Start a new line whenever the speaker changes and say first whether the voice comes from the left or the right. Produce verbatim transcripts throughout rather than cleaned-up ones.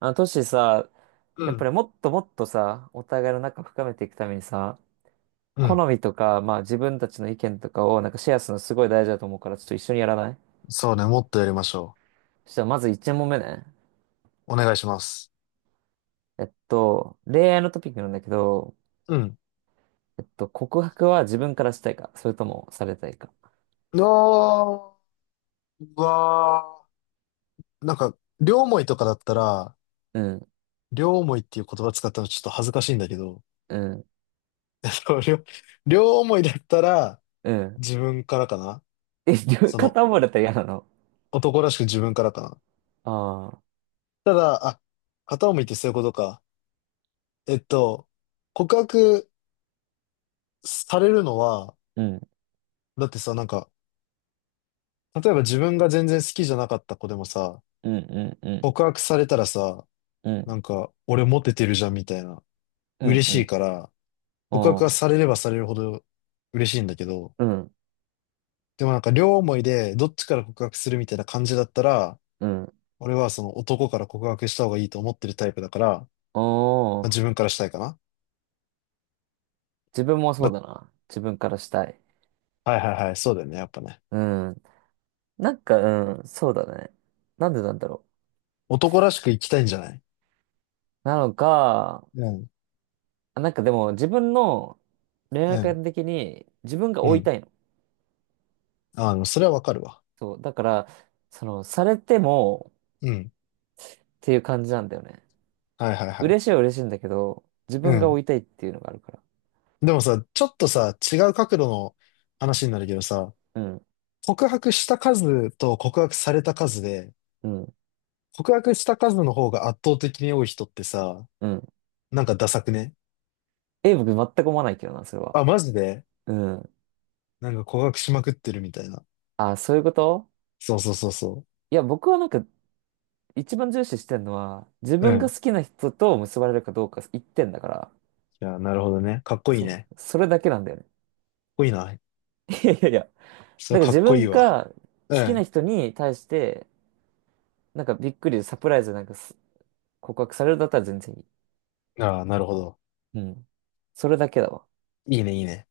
right: あの、トシさ、
left: う
right: やっぱ
left: ん、
right: りもっともっとさ、お互いの仲深めていくためにさ、
left: う
right: 好
left: ん。
right: みとか、まあ自分たちの意見とかをなんかシェアするのすごい大事だと思うから、ちょっと一緒にやらない？
left: そうね、もっとやりましょ
right: そしたらまずいちもんめ問目ね。
left: う。お願いします。
right: えっと、恋愛のトピックなんだけど、
left: うん。
right: えっと、告白は自分からしたいか、それともされたいか。
left: あー、うわー。なんか、両思いとかだったら、
right: うん、
left: 両思いっていう言葉使ったのちょっと恥ずかしいんだけど、
right: うん、
left: えっと両、両思いだったら、
right: うん。
left: 自分からかな。
right: え、両
left: その、
right: 片思いだったら嫌なの？
left: 男らしく自分からかな。
right: ああ、
left: ただ、あ、片思いってそういうことか。えっと、告白されるのは、
right: うん、
left: だってさ、なんか、例えば自分が全然好きじゃなかった子でもさ、
right: うん、うん、うん、
left: 告白されたらさ、
right: う
left: な
right: ん、
left: んか、俺モテてるじゃんみたいな。
right: うん、
left: 嬉し
right: う
left: い
right: ん。
left: から、
right: お
left: 告白が
right: ー、
left: されればされるほど嬉しいんだけど、
right: うん、
left: でもなんか両思いでどっちから告白するみたいな感じだったら、
right: うん。
left: 俺はその男から告白した方がいいと思ってるタイプだから、
right: お
left: まあ、自分
right: ー、
left: からしたいかな。
right: 自分もそ
left: ま
right: うだな。自分からしたい。
left: あ、はいはいはい、そうだよね、やっぱね。
right: うん。なんか、うん、そうだね。なんでなんだろ
left: 男らしく生きたいんじゃない？
right: う。なのか、
left: うん、
right: あ、なんかでも自分の恋
left: う
right: 愛
left: ん、
right: 観的に自分が
left: う
right: 追い
left: ん。
right: たいの。
left: あの、それはわかるわ。
right: そう。だから、その、されても
left: うん。
right: っていう感じなんだよね。
left: はいはいはい。
right: 嬉しいは嬉しいんだけど、自
left: う
right: 分が
left: ん。
right: 追いたいっていうのがあるから。
left: でもさ、ちょっとさ、違う角度の話になるけどさ、
right: うん、
left: 告白した数と告白された数で、
right: うん、
left: 告白した数の方が圧倒的に多い人ってさ、
right: うん。
left: なんかダサくね？
right: え、僕全く思わないけどな、それは。
left: あ、マジで？
right: うん。
left: なんか告白しまくってるみたいな。
right: あ、そういうこと？
left: そうそうそうそ
right: いや、僕はなんか一番重視してるのは、自
left: う。う
right: 分
left: ん。
right: が
left: い
right: 好きな人と結ばれるかどうか一点だから、
left: や、なるほどね。かっこいい
right: そ
left: ね。かっ
right: う。それだけなんだよね。
left: こいいな。
right: いやいやいや、
left: それ
right: な
left: は
right: んか
left: かっ
right: 自
left: こいい
right: 分
left: わ。
right: が
left: う
right: 好きな
left: ん。
right: 人に対して、なんかびっくりサプライズなんかす告白されるだったら全然いい。
left: ああ、なるほど。
right: うん。それだけだわ。
left: いいね、いいね。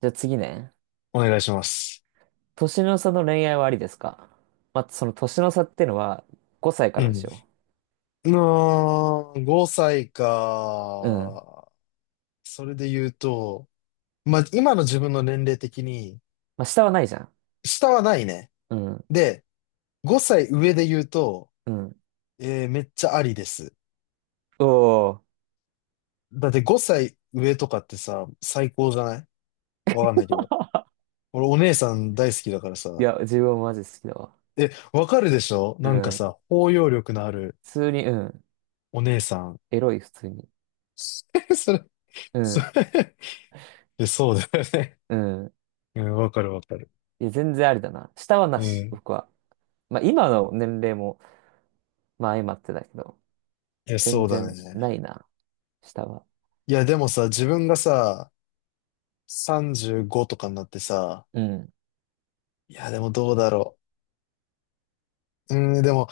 right: じゃあ次ね。
left: お願いします。
right: 年の差の恋愛はありですか？まあ、その年の差っていうのはごさいか
left: う
right: らにし
left: ん。
right: よ
left: うーん、ごさい
right: う。うん。
left: か。それで言うと、まあ、今の自分の年齢的に、
right: まあ、下はないじゃん。
left: 下はないね。
right: うん。
left: で、ごさい上で言うと、
right: うん。
left: えーめっちゃありです。
right: おー。
left: だってごさい上とかってさ、最高じゃない？わかんないけど。俺お姉さん大好きだから
right: い
left: さ。
right: や、自分はマジ好きだわ。
left: え、わかるでしょ？
right: う
left: なんか
right: ん。普
left: さ、包容力のある
right: 通に、うん。
left: お姉さん。
right: エロい、普通に。
left: それ、
right: う
left: そ
right: ん。
left: れ、え、そうだよね。
right: うん。
left: うん、わかるわかる。
right: いや、全然ありだな。下は
left: う
right: なし、
left: ん。
right: 僕は。まあ、今の年齢も、まあ、相まってだけど。
left: え、そ
right: 全
left: うだ
right: 然
left: ね。
right: ないな、下は。
left: いや、でもさ、自分がさ、さんじゅうごとかになってさ、
right: うん。
left: いや、でもどうだろう。うん、でも、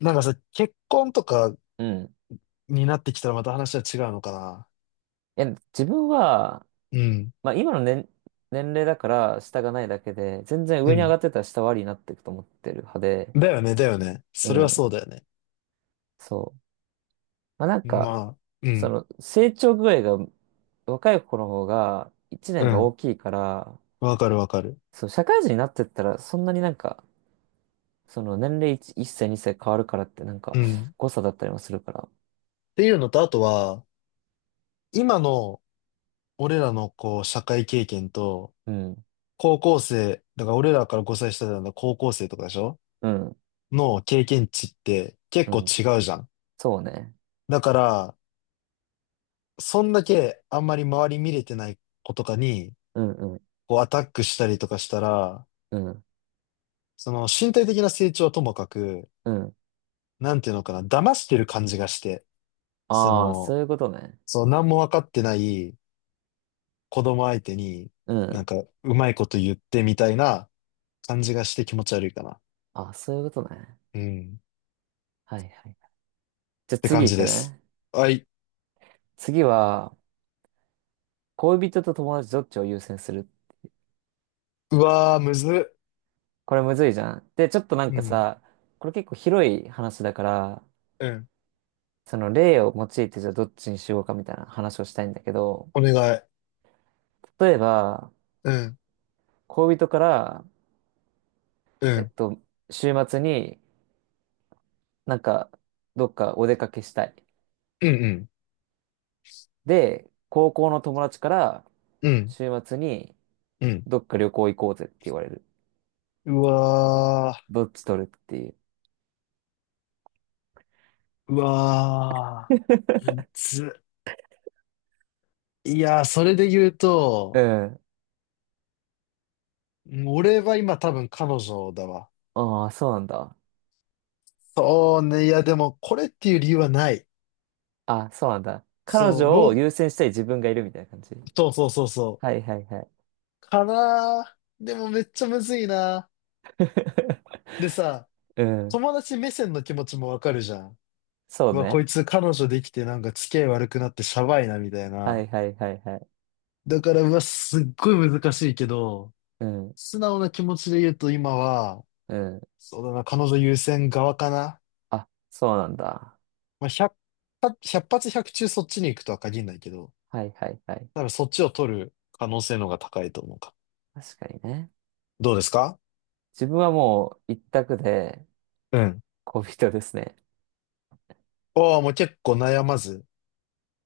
left: なんかさ、結婚とか
right: うん。い
left: になってきたらまた話は違うのかな。
right: や、自分は、
left: うん、
right: まあ今の年、年齢だから下がないだけで、全然
left: う
right: 上に上
left: ん。
right: がってたら下はあになっていくと思ってる派で、
left: だよね、だよね。
right: う
left: それは
right: ん。
left: そうだよね。
right: そう。まあなんか、
left: まあ、う
right: そ
left: ん、
right: の成長具合が若い子の方が1
left: う
right: 年が
left: ん。
right: 大きいから、
left: わかるわかる。
right: そう、社会人になってったらそんなになんか、その年齢 いち, 歳にさい変わるからってなん
left: う
right: か
left: ん。っ
right: 誤差だったりもするから。
left: ていうのと、あとは、今の俺らのこう、社会経験と、
right: うん。
left: 高校生、だから俺らからごさい下なんだ高校生とかでしょ？
right: うん。
left: の経験値って結
right: う
left: 構
right: ん。
left: 違うじゃん。
right: そうね。
left: だから、そんだけあんまり周り見れてない子とかに、
right: うんうん。
left: こう、アタックしたりとかしたら、
right: うん。
left: その身体的な成長はともかく、
right: うん。
left: なんていうのかな、騙してる感じがして、そ
right: ああ、
left: の、
right: そういうことね。
left: そう、何も分かってない子供相手に、
right: う
left: なん
right: ん。
left: か、うまいこと言ってみたいな感じがして気持ち悪いかな。
right: あ、そういうことね。
left: うん。
right: はいはい。じゃあ
left: って感
right: 次行
left: じ
right: く
left: です。
right: ね。
left: はい。
right: 次は、恋人と友達どっちを優先する？
left: うわー、むずっ。
right: これむずいじゃん。で、ちょっとなん
left: う
right: か
left: ん。
right: さ、これ結構広い話だから、
left: うん。
right: その例を用いてじゃあどっちにしようかみたいな話をしたいんだけど、
left: お願い。
right: 例えば、
left: うん。
right: 恋人から、
left: う
right: えっ
left: ん。
right: と、週末になんかどっかお出かけしたい。
left: うん。うん。
right: で、高校の友達から
left: うん。
right: 週末に
left: うん。
right: どっか旅行行こうぜって言われる。
left: うわ
right: どっち取るっていう。
left: ー。うわー。むずっ。いやー、それで言う
right: う
left: と、
right: ん。
left: うん、俺は今多分彼女だわ。
right: ああ、そうなんだ。
left: そうね。いや、でも、これっていう理由はない。
right: あ、そうなんだ。彼
left: そう、
right: 女を
left: 論、
right: 優先したい自分がいるみたいな感じ。
left: そうそうそうそ
right: は
left: う。
right: いはいはい。
left: かなあ。でもめっちゃむずいな。でさ、
right: うん。
left: 友達目線の気持ちもわかるじゃん。
right: そう
left: うわ、こ
right: ね。
left: いつ彼女できてなんか付き合い悪くなってシャバいなみたい
right: は
left: な。
right: いはいはいはい。
left: だから、うわ、すっごい難しいけど、
right: うん。
left: 素直な気持ちで言うと今は、
right: うん。
left: そうだな、彼女優先側かな。
right: あ、そうなんだ。
left: まあ、ひゃく、ひゃっ発ひゃく中そっちに行くとは限らないけど、
right: はいはいはい。
left: 多分そっちを取る可能性の方が高いと思うか。
right: 確かにね。
left: どうですか？
right: 自分はもう一択で
left: うん。
right: 恋人ですね。
left: おー、もう結構悩まず。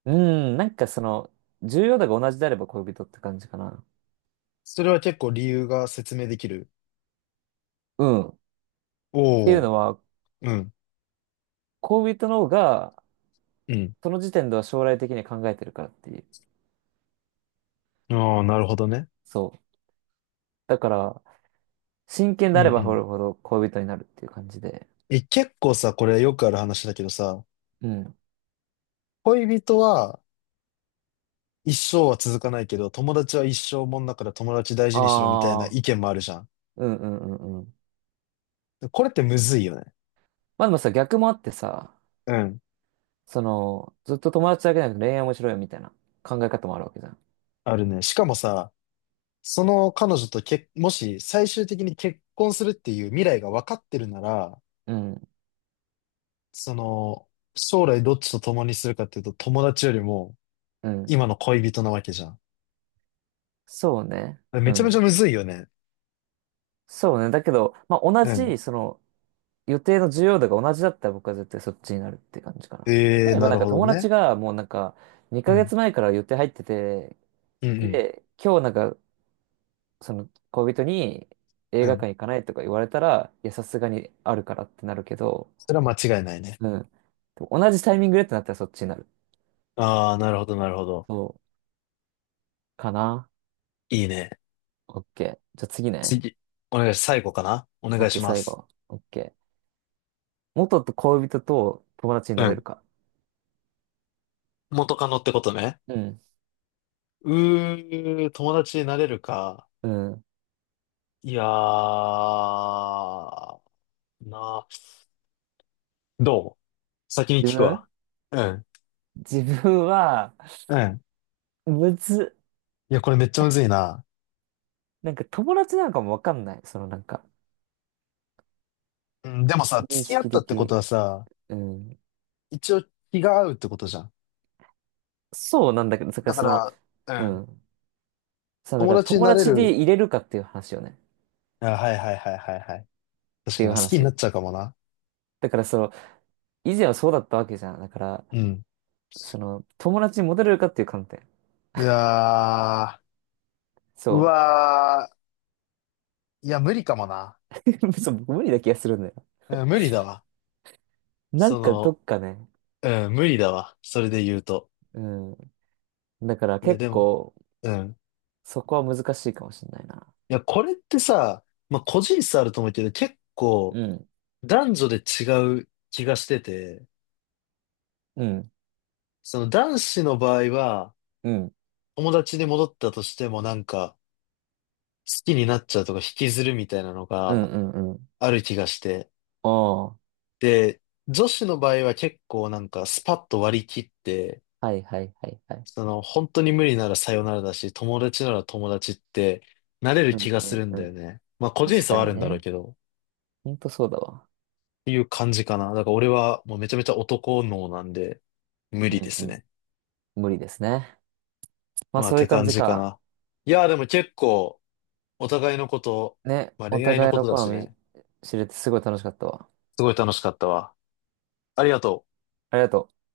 right: うん。なんかその、重要度が同じであれば恋人って感じかな。
left: それは結構理由が説明できる。
right: うん。っていう
left: おお。
right: のは、
left: うん。
right: 恋人の方が、
left: うん。
right: その時点では将来的に考えてるからっていう。
left: ああ、なるほどね。
right: そう。だから、真剣
left: う
right: で
left: ん
right: あれ
left: う
right: ばほ
left: ん。
right: るほど恋人になるっていう感じで。
left: え、結構さ、これよくある話だけどさ、
right: うん。
left: 恋人は一生は続かないけど、友達は一生もんだから友達大事にしろみたいな
right: ああ、
left: 意見もあるじゃん。
right: うんうんうんうん。
left: これってむずいよね。
right: まあでもさ、逆もあってさ、
left: うん。
right: その、ずっと友達だけじゃなくて恋愛面白いよみたいな考え方もあるわけじゃん。
left: あるね。しかもさ、その彼女とけ、もし最終的に結婚するっていう未来が分かってるなら、
right: うん、
left: その、将来どっちと共にするかっていうと、友達よりも
right: うん。
left: 今の恋人なわけじゃん。
right: そうね。う
left: めちゃめちゃ
right: ん。
left: むずいよね。
right: そうね。だけど、まあ同
left: うん。
right: じ、その、予定の重要度が同じだったら僕は絶対そっちになるって感じかな。
left: ええ
right: 例
left: ー、
right: えば
left: な
right: なん
left: る
right: か
left: ほど
right: 友達
left: ね。
right: がもうなんか、
left: う
right: 2ヶ
left: ん。
right: 月前から予定入ってて、
left: うん、うん。
right: で、今日なんかその恋人に映
left: う
right: 画
left: ん。
right: 館行かないとか言われたら、いや、さすがにあるからってなるけど、
left: それは間違いないね。
right: うん。でも同じタイミングでってなったらそっちになる。
left: ああ、なるほど、なるほど。
right: そう。かな？
left: いいね。
right: OK。じゃあ次ね。
left: 次、お願いし、最後かな。お願い
right: OK、
left: しま
right: 最
left: す。
right: 後。OK。元と恋人と友達にな
left: う
right: れる
left: ん。
right: か。
left: 元カノってことね。
right: うん。
left: うー、友達になれるか。
right: うん。
left: いやー、な、どう？先に
right: 自
left: 聞く
right: 分
left: わ。うん。
right: 自分は、
left: うん。
right: むずっ。
left: いや、これめっちゃむずいな。
right: なんか友達なのかもわかんない。そのなんか、
left: うん、でもさ、
right: 認
left: 付き合っ
right: 識
left: たっ
right: 的
left: てこ
right: に。
left: とはさ、
right: うん。
left: 一応気が合うってことじゃん。
right: そうなんだけど、だか
left: だ
right: ら
left: か
right: その、
left: ら、
right: う
left: うん。
right: ん。そう、だか
left: 友
right: ら
left: 達に
right: 友
left: なれ
right: 達で
left: る。
right: 入れるかっていう話よね。
left: あ、はいはいはいはいはい。
right: っ
left: 確
right: て
left: か
right: い
left: に、
right: う
left: 好きにな
right: 話。
left: っちゃうかもな。
right: だからその、以前はそうだったわけじゃん。だから、
left: うん。
right: その、友達にモテれるかっていう観点。
left: いやあ、う
right: そ
left: わー、いや、無理かもな。
right: う。そう、僕無理な気がするんだよ。
left: うん、無理だわ。
right: なん
left: そ
right: かど
left: の、
right: っかね、
left: うん、無理だわ。それで言うと。
right: うん。だから
left: いや、
right: 結
left: でも、
right: 構、
left: うん。
right: そこは難しいかもしれないな。
left: いや、これってさ、まあ、個人差あると思うけど、結構、
right: うん、
left: 男女で違う気がしてて、
right: うん、
left: その男子の場合は、
right: うん、
left: 友達に戻ったとしてもなんか、好きになっちゃうとか引きずるみたいなの
right: うん、
left: が
right: うん、うん。
left: ある気がして、
right: おー、
left: で、女子の場合は結構なんかスパッと割り切って、
right: はいはいはいはい。
left: その本当に無理ならさよならだし、友達なら友達ってなれる
right: う
left: 気
right: ん、
left: が
right: う
left: する
right: ん、
left: んだ
right: う
left: よ
right: ん。
left: ね。まあ個人
right: 確
left: 差
right: か
left: はあ
right: に
left: るんだろう
right: ね。
left: けど、っ
right: ほんとそうだわ。
left: ていう感じかな。だから俺はもうめちゃめちゃ男脳なんで無
right: う
left: 理で
right: ん、う
left: す
right: ん。
left: ね。
right: 無理ですね。まあ
left: まあっ
right: そうい
left: て
right: う感
left: 感
right: じ
left: じか
right: か。
left: な。いやーでも結構お互いのこと、
right: ね、
left: まあ
right: お
left: 恋愛の
right: 互い
left: こ
right: の
left: とだ
right: 好
left: し
right: み
left: ね、
right: 知れてすごい楽しかったわ。
left: すごい楽しかったわ。ありがとう。
right: ありがとう。